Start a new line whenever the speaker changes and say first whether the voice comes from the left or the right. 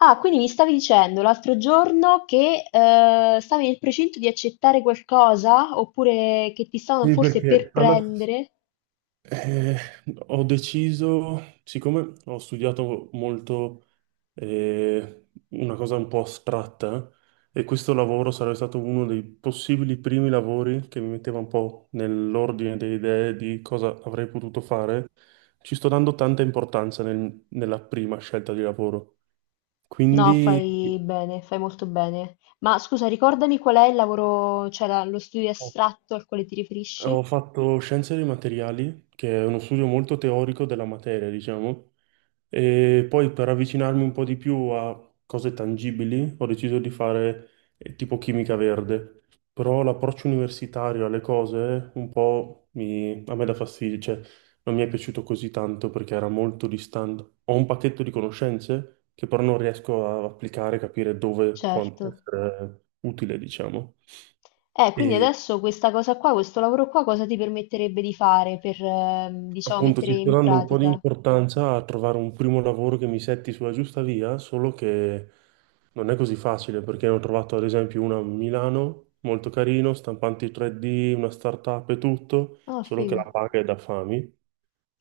left: Ah, quindi mi stavi dicendo l'altro giorno che stavi nel precinto di accettare qualcosa oppure che ti stavano
right: Sì,
left: forse
right: perché
left: per
right: alla
left: prendere?
right: eh, ho deciso, siccome ho studiato molto una cosa un po' astratta, e questo lavoro sarebbe stato uno dei possibili primi lavori che mi metteva un po' nell'ordine delle idee di cosa avrei potuto fare. Ci sto dando tanta importanza nella prima scelta di lavoro.
left: No,
right: Quindi.
left: fai bene, fai molto bene. Ma scusa, ricordami qual è il lavoro, cioè lo studio astratto al quale ti riferisci?
right: Ho fatto Scienze dei Materiali, che è uno studio molto teorico della materia, diciamo, e poi per avvicinarmi un po' di più a cose tangibili ho deciso di fare tipo chimica verde. Però l'approccio universitario alle cose un po' a me dà fastidio, cioè non mi è piaciuto così tanto perché era molto distante. Ho un pacchetto di conoscenze che però non riesco a applicare, capire dove può
left: Certo.
right: essere utile, diciamo.
left: Quindi
right: E
left: adesso questa cosa qua, questo lavoro qua, cosa ti permetterebbe di fare per, diciamo,
right: appunto,
left: mettere
right: ci sto
left: in
right: dando un po' di
left: pratica?
right: importanza a trovare un primo lavoro che mi setti sulla giusta via, solo che non è così facile perché ne ho trovato ad esempio una a Milano, molto carino, stampanti 3D, una startup e tutto,
left: Ah,
right: solo che
left: figo.
right: la paga è da fami,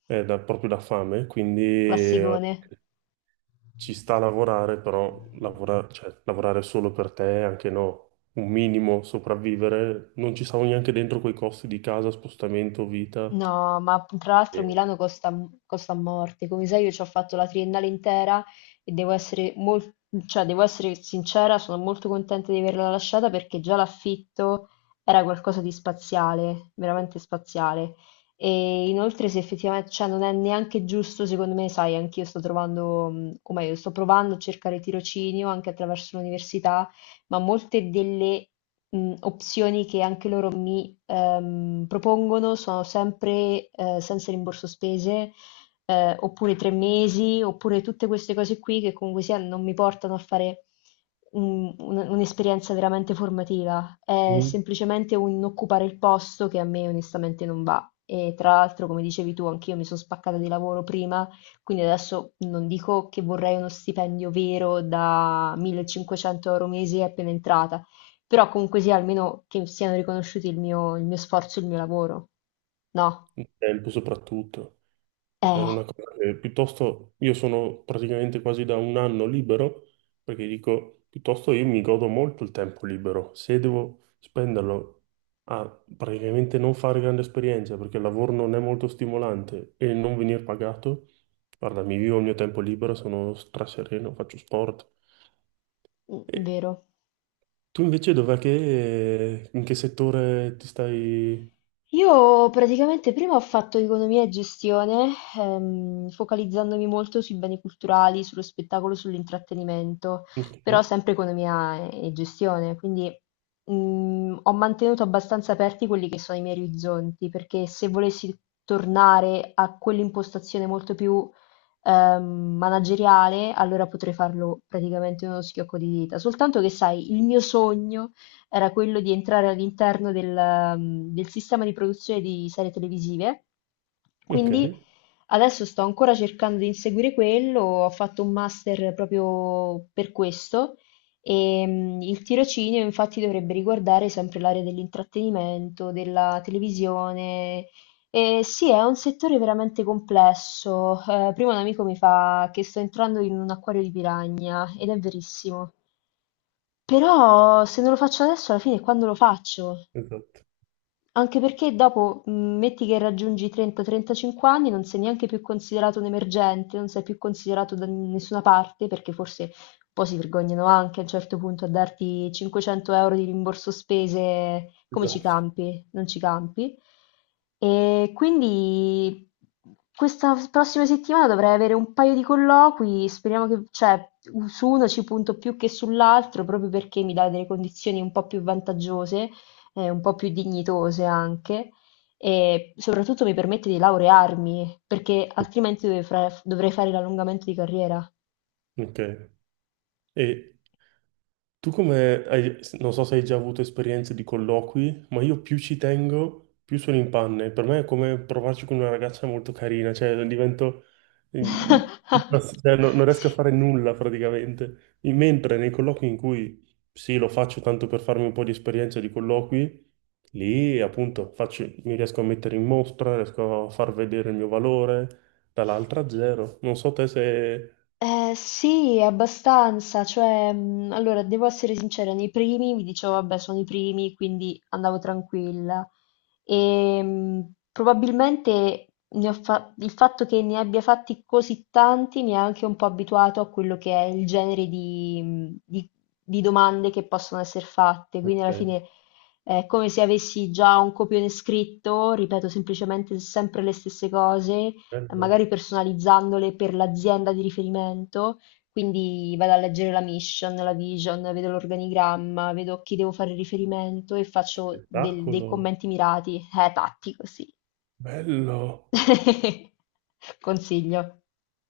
right: proprio da fame, quindi
left: Classicone.
right: ci sta a lavorare, però cioè, lavorare solo per te, anche no, un minimo sopravvivere, non ci stavo neanche dentro quei costi di casa, spostamento, vita.
left: No, ma tra l'altro Milano costa a morte. Come sai, io ci ho fatto la triennale intera e devo essere, cioè, devo essere sincera, sono molto contenta di averla lasciata perché già l'affitto era qualcosa di spaziale, veramente spaziale. E inoltre, se effettivamente, cioè, non è neanche giusto, secondo me, sai, anch'io sto trovando, o meglio, sto provando a cercare tirocinio anche attraverso l'università, ma molte delle, opzioni che anche loro mi, propongono sono sempre, senza rimborso spese, oppure tre mesi, oppure tutte queste cose qui che comunque sia non mi portano a fare un'esperienza veramente formativa, è
right: Sì,
left: semplicemente un occupare il posto che a me onestamente non va. E tra l'altro, come dicevi tu, anch'io mi sono spaccata di lavoro prima, quindi adesso non dico che vorrei uno stipendio vero da 1.500 euro mese appena entrata, però comunque sia almeno che siano riconosciuti il mio sforzo e il mio lavoro. No?
right: il tempo soprattutto. È
left: Eh,
right: una cosa che piuttosto io sono praticamente quasi da un anno libero, perché dico, piuttosto io mi godo molto il tempo libero. Se devo spenderlo a praticamente non fare grande esperienza, perché il lavoro non è molto stimolante e non venir pagato, guarda, mi vivo il mio tempo libero, sono strasereno, faccio sport.
left: mm,
right: E
left: vero.
right: tu invece dov'è che, in che settore ti stai?
left: Io praticamente prima ho fatto economia e gestione, focalizzandomi molto sui beni culturali, sullo spettacolo, sull'intrattenimento, però
right: Ok,
left: sempre economia e gestione, quindi, ho mantenuto abbastanza aperti quelli che sono i miei orizzonti, perché se volessi tornare a quell'impostazione molto più, ehm, manageriale, allora potrei farlo praticamente in uno schiocco di dita. Soltanto che, sai, il mio sogno era quello di entrare all'interno del sistema di produzione di serie televisive.
right: ok,
left: Quindi adesso sto ancora cercando di inseguire quello, ho fatto un master proprio per questo e, il tirocinio infatti dovrebbe riguardare sempre l'area dell'intrattenimento, della televisione. Sì, è un settore veramente complesso. Prima un amico mi fa che sto entrando in un acquario di piragna ed è verissimo. Però se non lo faccio adesso, alla fine quando lo faccio?
right: esatto.
left: Anche perché dopo, metti che raggiungi i 30-35 anni, non sei neanche più considerato un emergente, non sei più considerato da nessuna parte, perché forse un po' si vergognano anche a un certo punto a darti 500 euro di rimborso spese. Come ci
right: Esatto.
left: campi? Non ci campi. E quindi questa prossima settimana dovrei avere un paio di colloqui, speriamo che, cioè, su uno ci punto più che sull'altro, proprio perché mi dà delle condizioni un po' più vantaggiose, un po' più dignitose anche, e soprattutto mi permette di laurearmi perché altrimenti dovrei dovrei fare l'allungamento di carriera.
right: Ok. E tu come hai, non so se hai già avuto esperienze di colloqui, ma io più ci tengo, più sono in panne. Per me è come provarci con una ragazza molto carina, cioè divento, cioè, non riesco a
left: Sì.
right: fare nulla praticamente. Mentre nei colloqui in cui sì, lo faccio tanto per farmi un po' di esperienza di colloqui, lì appunto mi riesco a mettere in mostra, riesco a far vedere il mio valore, dall'altra zero. Non so te se...
left: Sì, abbastanza, cioè, allora, devo essere sincera, nei primi mi dicevo, vabbè, sono i primi, quindi andavo tranquilla. E, probabilmente il fatto che ne abbia fatti così tanti mi ha anche un po' abituato a quello che è il genere di, di domande che possono essere fatte, quindi alla
right: Ok,
left: fine è come se avessi già un copione scritto, ripeto semplicemente sempre le stesse cose,
right: bello,
left: magari personalizzandole per l'azienda di riferimento. Quindi vado a leggere la mission, la vision, vedo l'organigramma, vedo a chi devo fare riferimento e faccio dei
right: spettacolo,
left: commenti mirati. Tattico, sì.
right: bello,
left: Consiglio.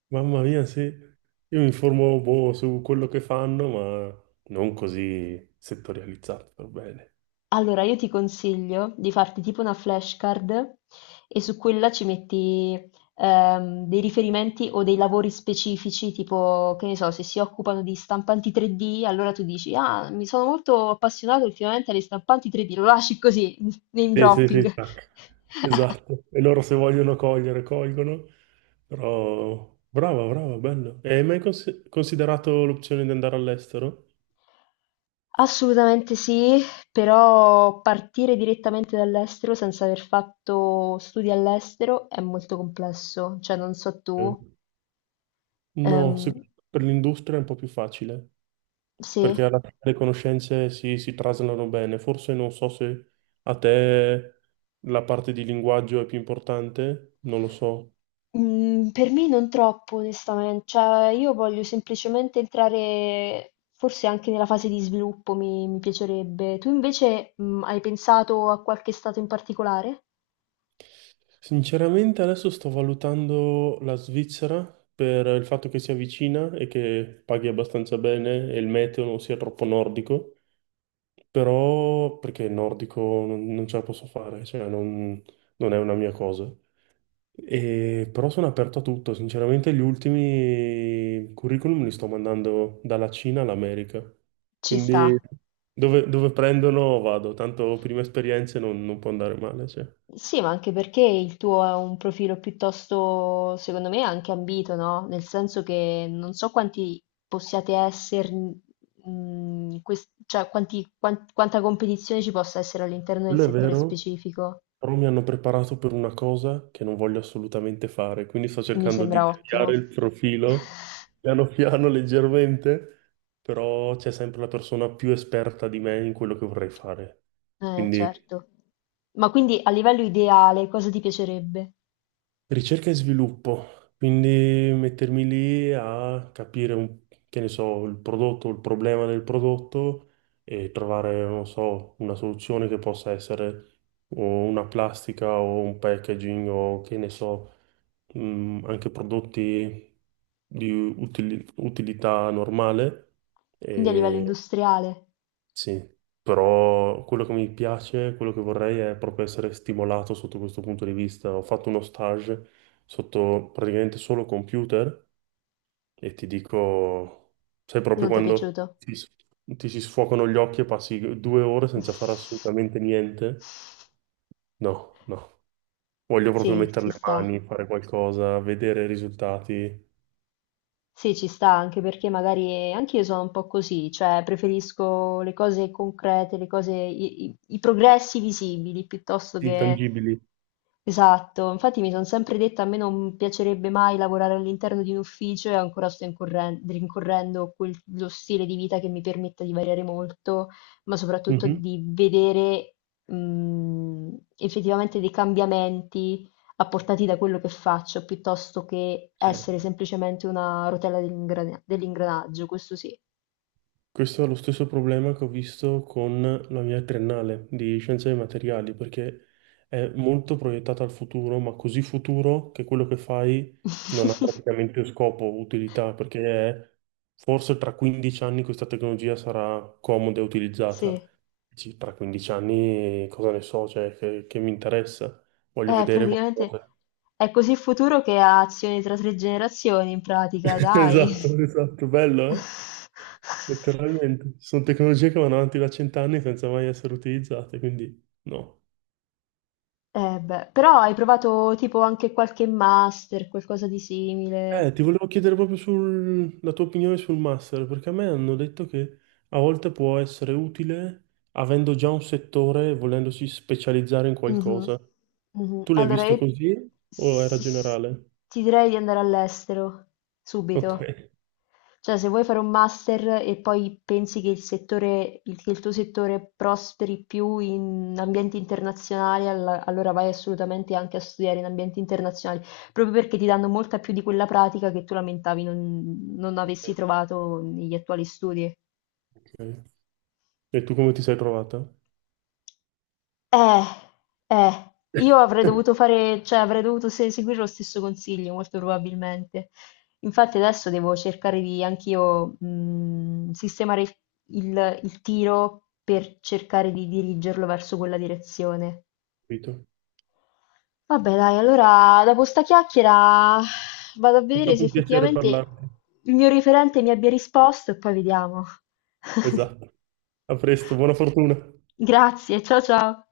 right: mamma mia. Sì, io mi informo boh, su quello che fanno, ma non così settorializzato, per bene.
left: Allora, io ti consiglio di farti tipo una flashcard e su quella ci metti, dei riferimenti o dei lavori specifici, tipo, che ne so, se si occupano di stampanti 3D, allora tu dici, ah, mi sono molto appassionato ultimamente alle stampanti 3D, lo lasci così. Name
right: Sì, sì, sì,
left: dropping.
right: tac. Esatto, e loro se vogliono cogliere, colgono, però brava, brava, bello. E hai mai considerato l'opzione di andare all'estero?
left: Assolutamente sì, però partire direttamente dall'estero senza aver fatto studi all'estero è molto complesso, cioè non so tu,
right: Ok. No,
left: ehm,
right: per l'industria è un po' più facile.
left: sì.
right: Perché alla fine le conoscenze si traslano bene. Forse non so se a te la parte di linguaggio è più importante, non lo so.
left: Mhmm, per me non troppo onestamen cioè io voglio semplicemente entrare, forse anche nella fase di sviluppo mi piacerebbe. Tu invece, hai pensato a qualche stato in particolare?
right: Sinceramente adesso sto valutando la Svizzera per il fatto che sia vicina e che paghi abbastanza bene e il meteo non sia troppo nordico, però perché il nordico non ce la posso fare, cioè non è una mia cosa. Però sono aperto a tutto, sinceramente gli ultimi curriculum li sto mandando dalla Cina all'America,
left: Ci sta.
right: quindi dove, dove prendono vado, tanto prime esperienze non può andare male, cioè.
left: Sì, ma anche perché il tuo è un profilo piuttosto, secondo me, anche ambito, no, nel senso che non so quanti possiate esser mhmm, in ques cioè quanti quanta competizione ci possa essere all'interno del
right: Quello è
left: settore
right: vero,
left: specifico.
right: però mi hanno preparato per una cosa che non voglio assolutamente fare, quindi sto
left: Mi
right: cercando di
left: sembra ottimo.
right: deviare il profilo piano piano, leggermente, però c'è sempre la persona più esperta di me in quello che vorrei fare. Quindi
left: Certo. Ma quindi a livello ideale cosa ti piacerebbe?
right: ricerca e sviluppo, quindi mettermi lì a capire, che ne so, il prodotto, il problema del prodotto e trovare, non so, una soluzione che possa essere o una plastica o un packaging o che ne so, anche prodotti di utilità normale. Mhm.
left: Quindi a livello
right: E
left: industriale
right: sì, però quello che mi piace, quello che vorrei è proprio essere stimolato sotto questo punto di vista. Ho fatto uno stage sotto praticamente solo computer e ti dico, sai proprio
left: non ti è piaciuto?
right: ti si sfocano gli occhi e passi 2 ore senza fare assolutamente niente? No, no. Voglio proprio
left: Sì,
right: mettere
left: ci
right: le
left: sta.
right: mani, fare qualcosa, vedere risultati.
left: Sì, ci sta, anche perché magari anch'io sono un po' così, cioè preferisco le cose concrete, le cose, i progressi visibili piuttosto
right: Sì,
left: che...
right: tangibili.
left: Esatto, infatti mi sono sempre detta a me non piacerebbe mai lavorare all'interno di un ufficio, e ancora sto rincorrendo lo stile di vita che mi permetta di variare molto, ma soprattutto
right: Mhm,
left: di vedere, mh, effettivamente dei cambiamenti apportati da quello che faccio, piuttosto che
right: sì.
left: essere semplicemente una rotella dell'ingranaggio, questo sì.
right: Questo è lo stesso problema che ho visto con la mia triennale di scienze dei materiali, perché è molto proiettata al futuro, ma così futuro che quello che fai non ha praticamente scopo, utilità, perché è- forse tra 15 anni questa tecnologia sarà comoda e
left: Sì,
right: utilizzata. Dici, tra 15 anni cosa ne so, cioè, che mi interessa? Voglio vedere
left: praticamente
right: qualcosa.
left: è così futuro che ha azioni tra tre generazioni, in pratica, dai.
right: Esatto, esatto, bello, eh? Letteralmente. Ci sono tecnologie che vanno avanti da 100 anni senza mai essere utilizzate, quindi no.
left: Eh beh, però hai provato tipo anche qualche master, qualcosa di simile.
right: Ti volevo chiedere proprio la tua opinione sul master, perché a me hanno detto che a volte può essere utile avendo già un settore e volendosi specializzare in
left: Mh-mh.
right: qualcosa.
left: Mh-mh.
right: Tu l'hai
left: Allora
right: visto
left: io
right: così o era
left: s s
right: generale?
left: ti direi di andare all'estero,
right: Ok.
left: subito. Cioè se vuoi fare un master e poi pensi che il tuo settore prosperi più in ambienti internazionali, allora vai assolutamente anche a studiare in ambienti internazionali, proprio perché ti danno molta più di quella pratica che tu lamentavi non
right: Ok,
left: avessi trovato negli attuali studi.
right: ok. E tu come ti sei trovata?
left: Eh, io avrei dovuto fare, cioè avrei dovuto seguire lo stesso consiglio, molto probabilmente. Infatti adesso devo cercare di anch'io, sistemare il tiro per cercare di dirigerlo verso quella direzione.
right: Capito.
left: Vabbè, dai, allora dopo sta chiacchiera vado a
right: È
left: vedere
right: stato
left: se
right: un piacere
left: effettivamente
right: parlarti.
left: il mio referente mi abbia risposto e poi vediamo.
right: Esatto. A presto, buona fortuna.
left: Grazie, ciao ciao.